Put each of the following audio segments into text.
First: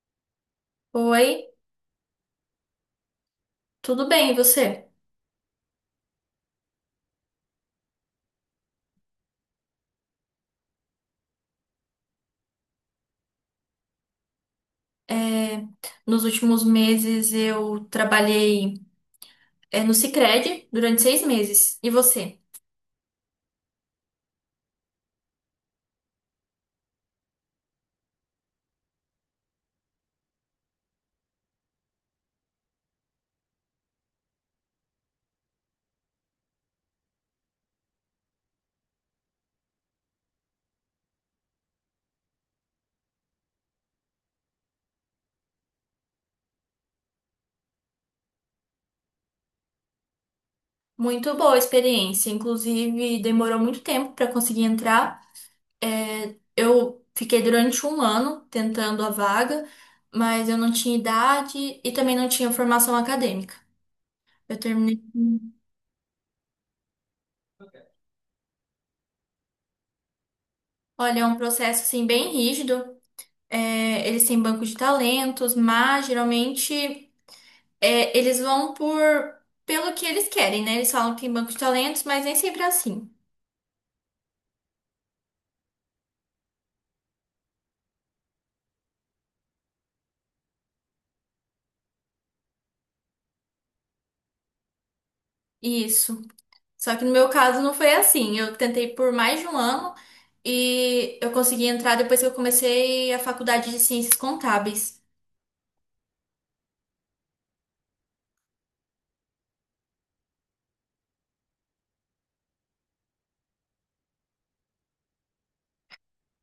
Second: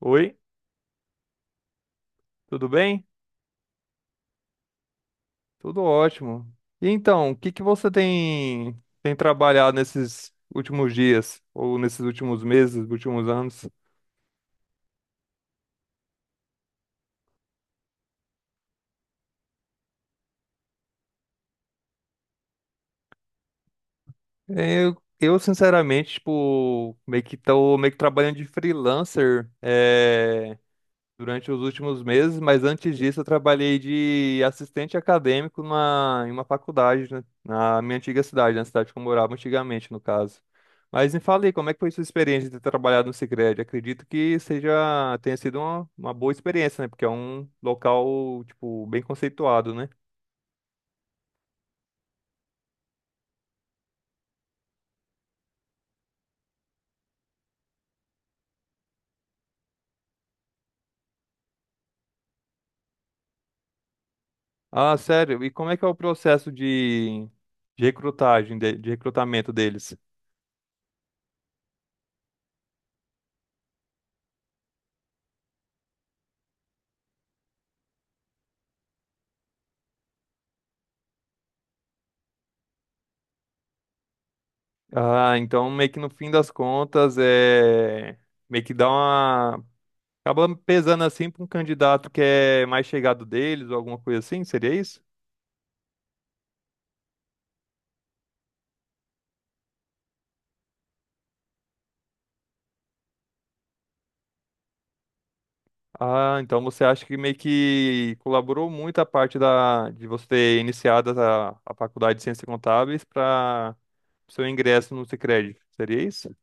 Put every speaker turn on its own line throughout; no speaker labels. Oi,
Oi,
tudo bem?
tudo bem, e você?
Tudo ótimo. E então, o que que você tem trabalhado nesses últimos dias ou nesses últimos meses, últimos anos?
É, Nos últimos meses eu trabalhei, no Sicredi durante 6 meses. E você?
Eu sinceramente, tipo, meio que tô meio que trabalhando de freelancer, durante os últimos meses, mas antes disso eu trabalhei de assistente acadêmico em uma faculdade, né, na minha antiga cidade, na cidade que eu morava antigamente, no caso. Mas me fale aí, como é que foi sua experiência de ter trabalhado no Sicredi? Acredito que tenha sido uma boa experiência, né? Porque é um local, tipo, bem conceituado, né?
Muito boa a experiência, inclusive demorou muito tempo para conseguir entrar. Eu fiquei durante um ano tentando a vaga, mas eu não tinha idade e também não tinha formação acadêmica. Eu
Ah,
terminei.
sério, e como é que é o processo de recrutamento deles?
Olha, é um processo assim bem rígido. Eles têm banco de talentos, mas geralmente, eles vão por pelo que eles querem, né? Eles falam que tem banco de talentos, mas nem sempre é assim.
Ah, então meio que no fim das contas é meio que dá uma Acaba pesando assim para um candidato que é mais chegado deles ou alguma coisa assim, seria isso?
Isso. Só que no meu caso não foi assim. Eu tentei por mais de um ano e eu consegui entrar depois que eu comecei a faculdade de Ciências Contábeis.
Ah, então você acha que meio que colaborou muito a parte de você ter iniciado a faculdade de Ciências Contábeis para seu ingresso no Sicredi, seria isso?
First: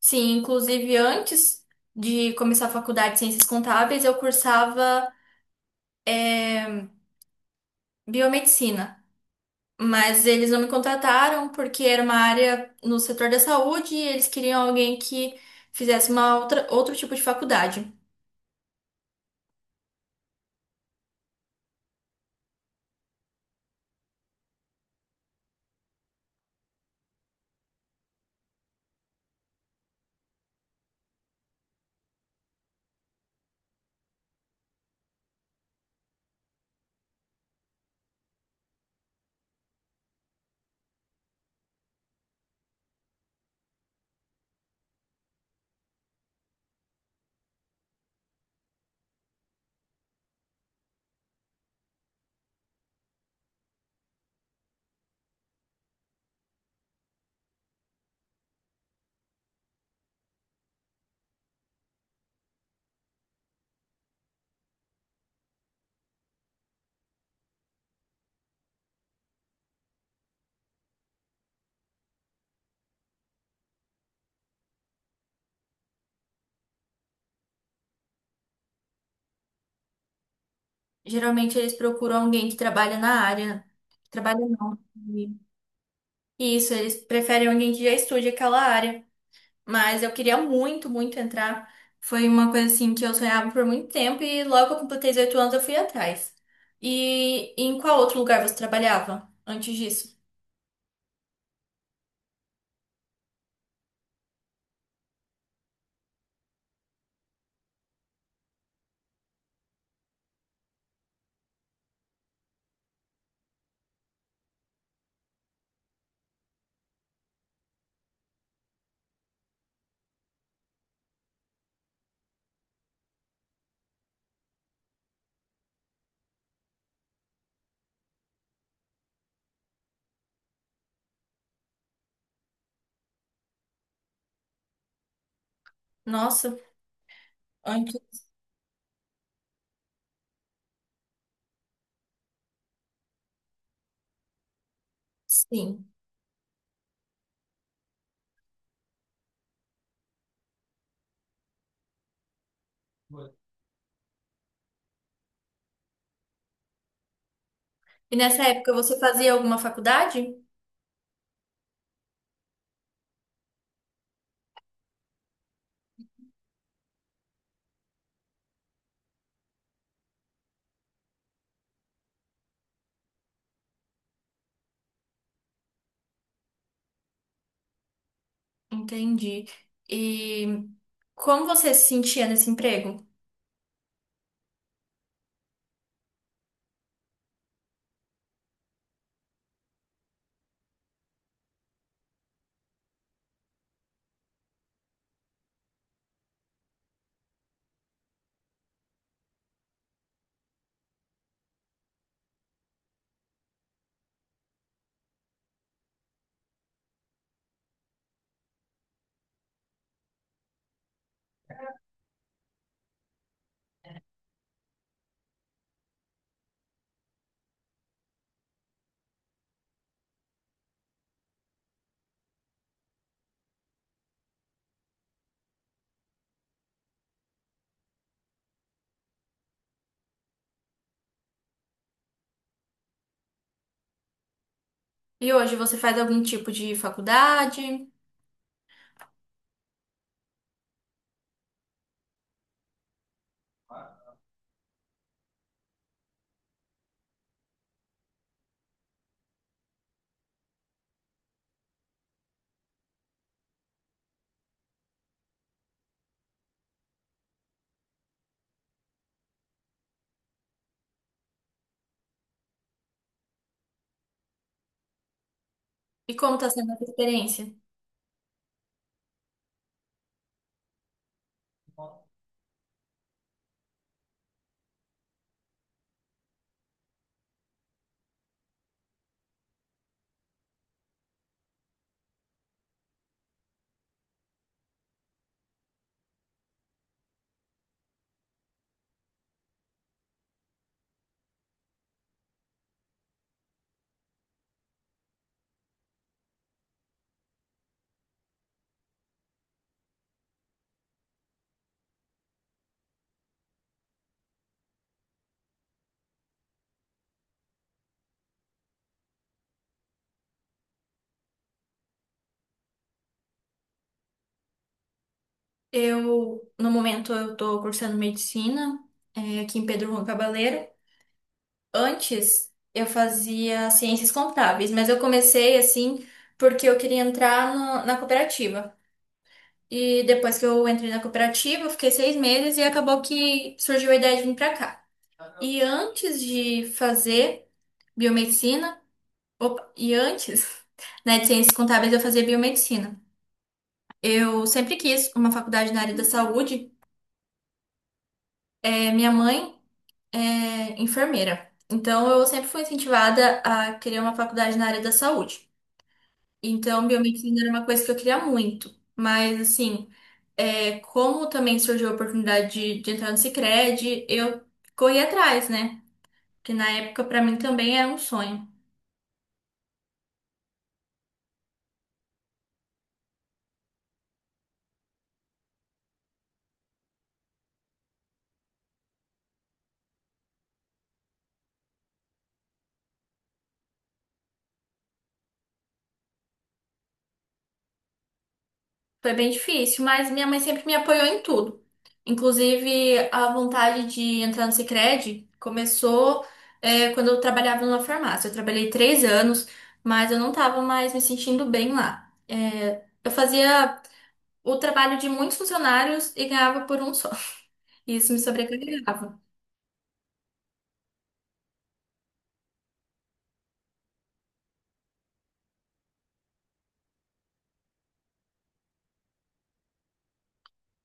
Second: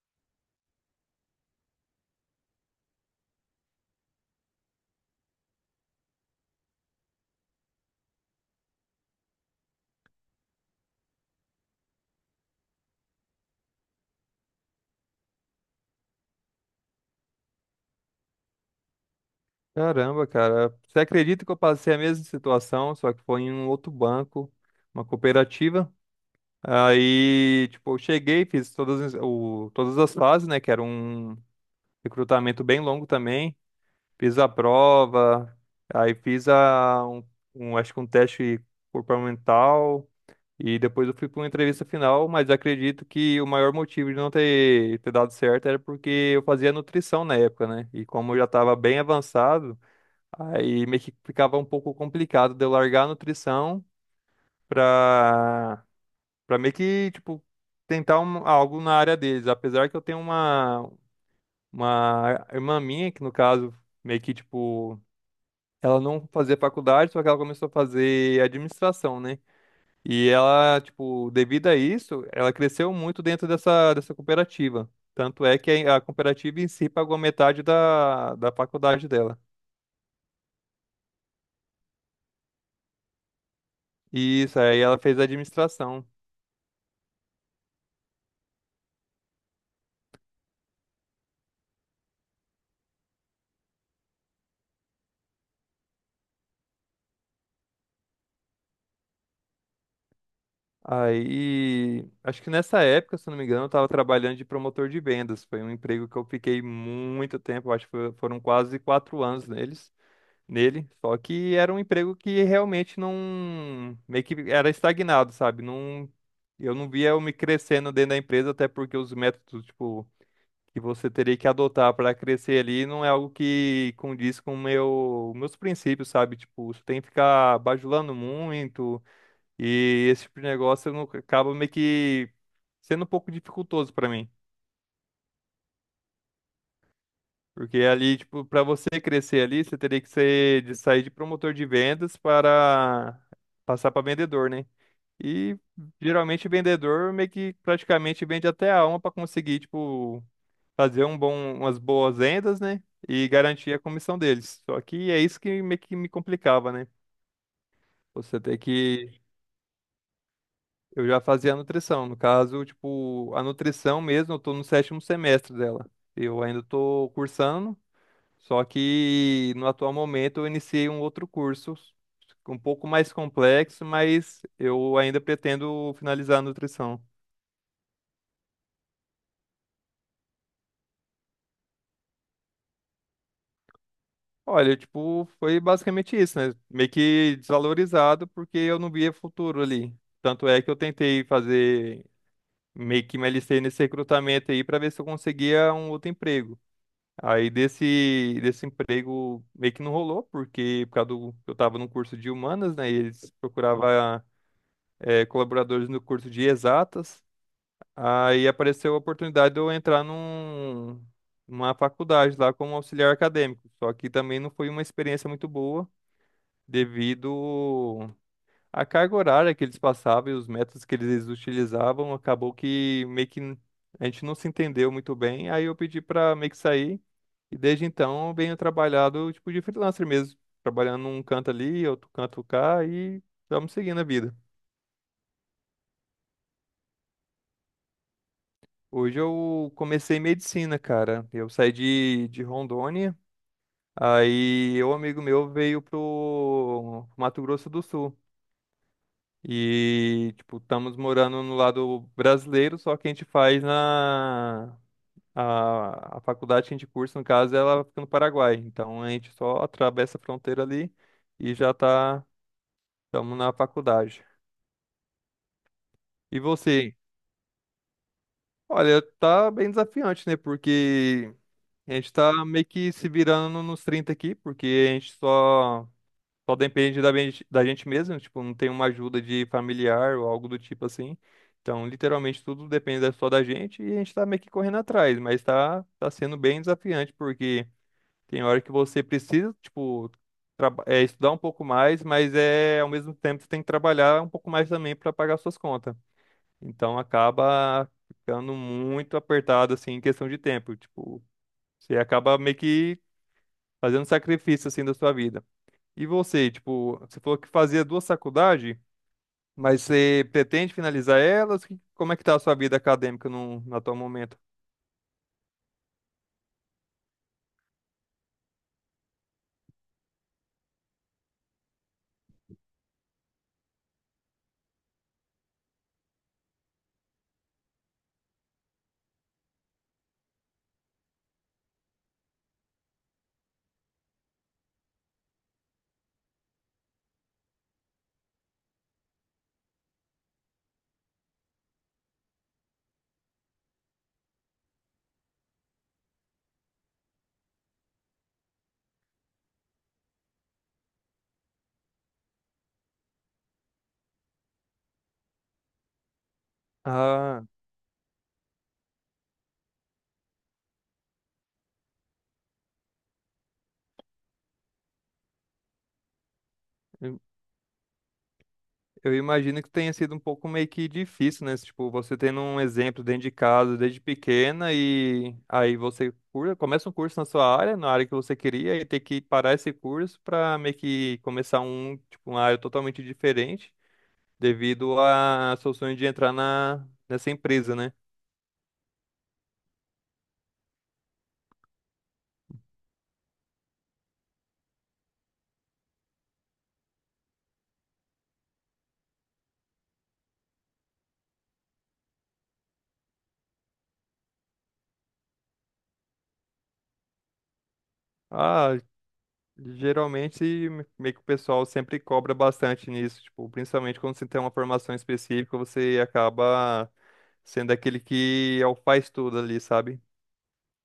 Sim, inclusive antes de começar a faculdade de Ciências Contábeis, eu cursava, é, biomedicina. Mas eles não me contrataram porque era uma área no setor da saúde e eles queriam alguém que fizesse outro tipo de faculdade.
Caramba, cara, você acredita que eu passei a mesma situação, só que foi em um outro banco, uma cooperativa? Aí, tipo, eu cheguei, fiz todas as fases, né? Que era um recrutamento bem longo também. Fiz a prova, aí fiz acho que um teste comportamental e depois eu fui para uma entrevista final, mas acredito que o maior motivo de não ter dado certo era porque eu fazia nutrição na época, né? E como eu já estava bem avançado, aí meio que ficava um pouco complicado de eu largar a nutrição para para meio que, tipo, algo na área deles. Apesar que eu tenho uma irmã minha, que no caso meio que, tipo, ela não fazia faculdade, só que ela começou a fazer administração, né? E ela, tipo, devido a isso, ela cresceu muito dentro dessa cooperativa. Tanto é que a cooperativa em si pagou metade da faculdade dela.
Geralmente eles procuram alguém que trabalha na área. Trabalha
E isso,
não.
aí ela fez
E
administração.
isso, eles preferem alguém que já estude aquela área. Mas eu queria muito, muito entrar. Foi uma coisa assim que eu sonhava por muito tempo e logo que eu completei 18 anos eu fui atrás. E em qual outro lugar você trabalhava antes disso?
Aí, acho que nessa época, se eu não me engano, eu estava trabalhando de promotor de vendas. Foi um emprego que eu fiquei muito tempo, acho que foram quase 4 anos nele. Só que era um emprego que realmente não, meio que era estagnado, sabe? Não, eu não via eu me crescendo dentro da empresa, até porque os métodos, tipo, que você teria que adotar para crescer ali não é algo que condiz com meus princípios, sabe? Tipo, você tem que ficar bajulando muito e esse tipo de negócio não, acaba meio que sendo um pouco dificultoso para mim.
Nossa,
Porque ali,
antes.
tipo, para você crescer ali, você teria que ser de sair de promotor de vendas para passar para vendedor, né? E
Sim.
geralmente vendedor meio que praticamente vende até a alma para conseguir, tipo, fazer umas boas vendas, né? E garantir a comissão deles. Só que é isso que meio que me complicava, né?
E
Você
nessa
tem
época você
que.
fazia alguma faculdade?
Eu já fazia nutrição. No caso, tipo, a nutrição mesmo, eu tô no sétimo semestre dela. Eu ainda tô cursando. Só que no atual momento eu iniciei um outro curso um pouco mais complexo, mas eu ainda pretendo finalizar a nutrição.
Entendi. E como você se sentia nesse emprego?
Olha, tipo, foi basicamente isso, né? Meio que desvalorizado porque eu não via futuro ali. Tanto é que eu tentei fazer, meio que me alistei nesse recrutamento aí para ver se eu conseguia um outro emprego. Aí desse emprego meio que não rolou, porque eu tava num curso de humanas, né? E eles procuravam colaboradores no curso de exatas. Aí apareceu a oportunidade de eu entrar numa faculdade lá como auxiliar acadêmico. Só que também não foi uma experiência muito boa devido à carga horária que eles passavam e os métodos que eles utilizavam. Acabou que meio que a gente não se entendeu muito bem. Aí eu pedi para meio que sair. E desde então eu venho trabalhado tipo de freelancer mesmo. Trabalhando um canto ali, outro canto cá e estamos seguindo a vida.
E hoje você faz algum tipo de faculdade?
Hoje eu comecei medicina, cara. Eu saí de Rondônia, aí um amigo meu veio pro Mato Grosso do Sul. E, tipo, estamos morando no lado brasileiro, só que a gente A faculdade que a gente cursa, no caso, ela fica no Paraguai. Então a gente só atravessa a fronteira ali e estamos na faculdade.
E como
E
está sendo essa
você?
experiência?
Olha, tá bem desafiante, né? Porque a gente tá meio que se virando nos 30 aqui, porque a gente só depende da gente mesmo, tipo, não tem uma ajuda de familiar ou algo do tipo assim. Então, literalmente, tudo depende só da gente e a gente tá meio que correndo atrás, mas tá sendo bem desafiante, porque tem hora que você precisa, tipo, estudar um pouco mais, mas é ao mesmo tempo você tem que trabalhar um pouco mais também para pagar suas contas. Então, acaba ficando muito apertado, assim, em questão de tempo, tipo. Você acaba meio que fazendo sacrifício assim da sua vida. E você, tipo, você falou que fazia duas faculdades, mas você pretende finalizar elas? Como é que tá a sua vida acadêmica no atual momento?
Eu, no momento, eu estou cursando medicina, aqui em Pedro Juan Cabaleiro. Antes, eu fazia ciências contábeis, mas eu comecei assim porque eu queria entrar na cooperativa. E depois que eu entrei na cooperativa, eu fiquei 6 meses e acabou que surgiu a ideia de vir para cá. E antes de fazer biomedicina, opa, e antes, né, de ciências contábeis, eu fazia biomedicina. Eu sempre quis uma faculdade na área da saúde. Minha mãe é enfermeira, então eu sempre fui incentivada a querer uma faculdade na área da saúde. Então, biomedicina
Ah,
era uma coisa que eu queria muito. Mas, assim, como também surgiu a oportunidade de entrar no Sicredi, eu corri atrás, né? Que na época,
eu
para mim, também era um sonho.
eu imagino que tenha sido um pouco meio que difícil, né? Tipo, você tendo um exemplo dentro de casa desde pequena e aí você começa um curso na sua área, na área que você queria, e ter que parar esse curso para meio que começar uma área totalmente diferente devido a seu sonho de entrar nessa empresa, né?
Foi bem difícil, mas minha mãe sempre me apoiou em tudo. Inclusive, a vontade de entrar no Sicredi começou, quando eu trabalhava numa farmácia. Eu trabalhei 3 anos, mas eu não estava mais me sentindo bem lá. Eu fazia o trabalho de muitos funcionários e ganhava por um só. E isso me
Ah,
sobrecarregava.
geralmente meio que o pessoal sempre cobra bastante nisso, tipo, principalmente quando você tem uma formação específica, você acaba sendo aquele que é o faz tudo ali, sabe?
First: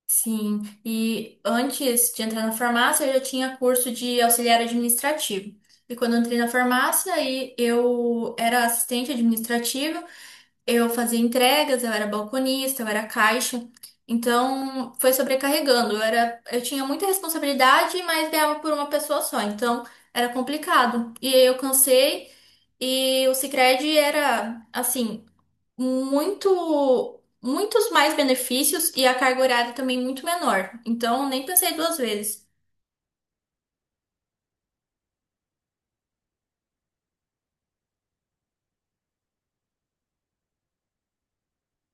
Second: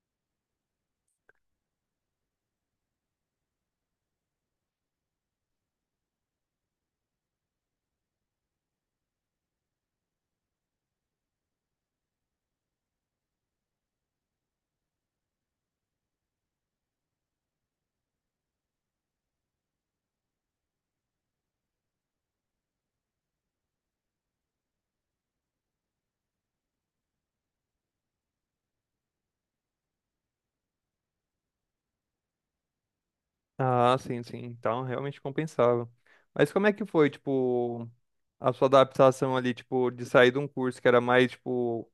Sim, e antes de entrar na farmácia, eu já tinha curso de auxiliar administrativo. E quando eu entrei na farmácia, aí eu era assistente administrativa. Eu fazia entregas, eu era balconista, eu era caixa. Então, foi sobrecarregando. Eu tinha muita responsabilidade, mas ganhava por uma pessoa só. Então, era complicado. E aí eu cansei e o Sicredi era assim, muitos mais benefícios e a carga horária também muito menor. Então, nem pensei duas vezes.
Ah, sim, sim. Então, realmente compensava. Mas como é que foi, tipo, a sua adaptação ali, tipo, de sair de um curso que era mais, tipo,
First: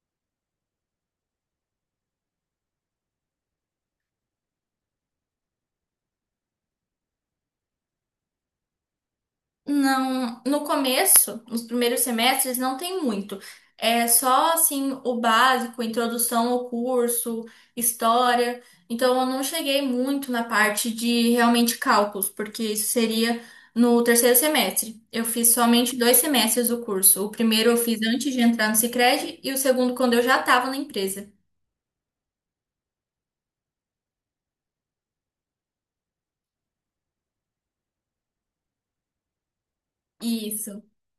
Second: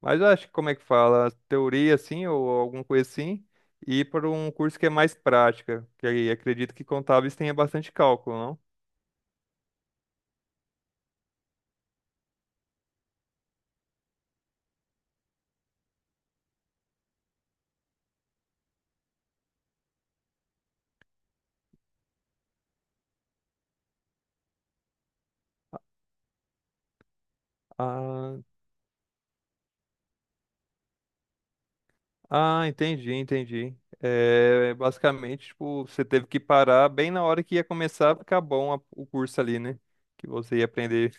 mas eu acho que como é que fala, teoria assim ou alguma coisa assim, e ir para um curso que é mais prática, que aí acredito que contábeis tenha bastante cálculo, não?
Não, no começo, nos primeiros semestres, não tem muito. É só assim o básico, introdução ao curso, história. Então eu não cheguei muito na parte de realmente cálculos, porque isso seria no terceiro semestre. Eu fiz somente 2 semestres do curso. O primeiro eu fiz antes
Ah,
de entrar no Sicredi e o segundo quando eu já estava na empresa.
Ah, entendi, entendi. É, basicamente, tipo, você teve que parar bem na hora que ia começar a ficar bom o curso ali, né? Que você ia
Isso.
aprender.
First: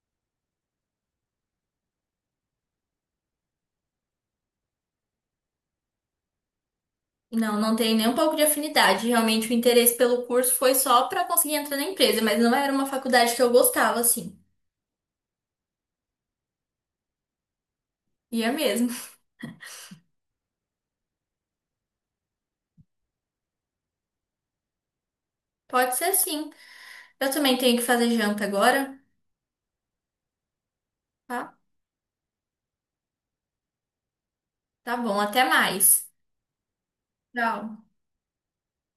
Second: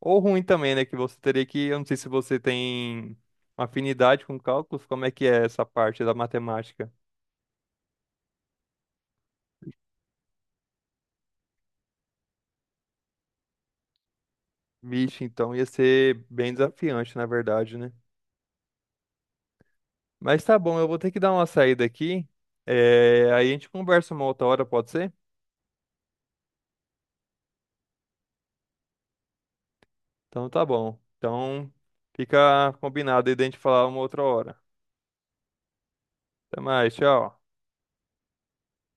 Ou ruim também, né? Que você teria que, eu não sei se você tem afinidade com cálculos, como é que é essa parte da matemática?
Não, não tem nem um pouco de afinidade. Realmente o interesse pelo curso foi só para conseguir entrar na empresa, mas não era uma faculdade que eu gostava assim.
Vixe, então ia ser bem desafiante, na verdade, né?
Ia mesmo.
Mas tá bom, eu vou ter que dar uma saída aqui. É, aí a gente conversa uma outra hora, pode ser?
Pode ser sim. Eu também tenho que fazer janta agora,
Então tá bom.
tá?
Então fica combinado aí de a gente falar uma outra hora.
Tá bom, até mais.
Até mais, tchau.
Tchau.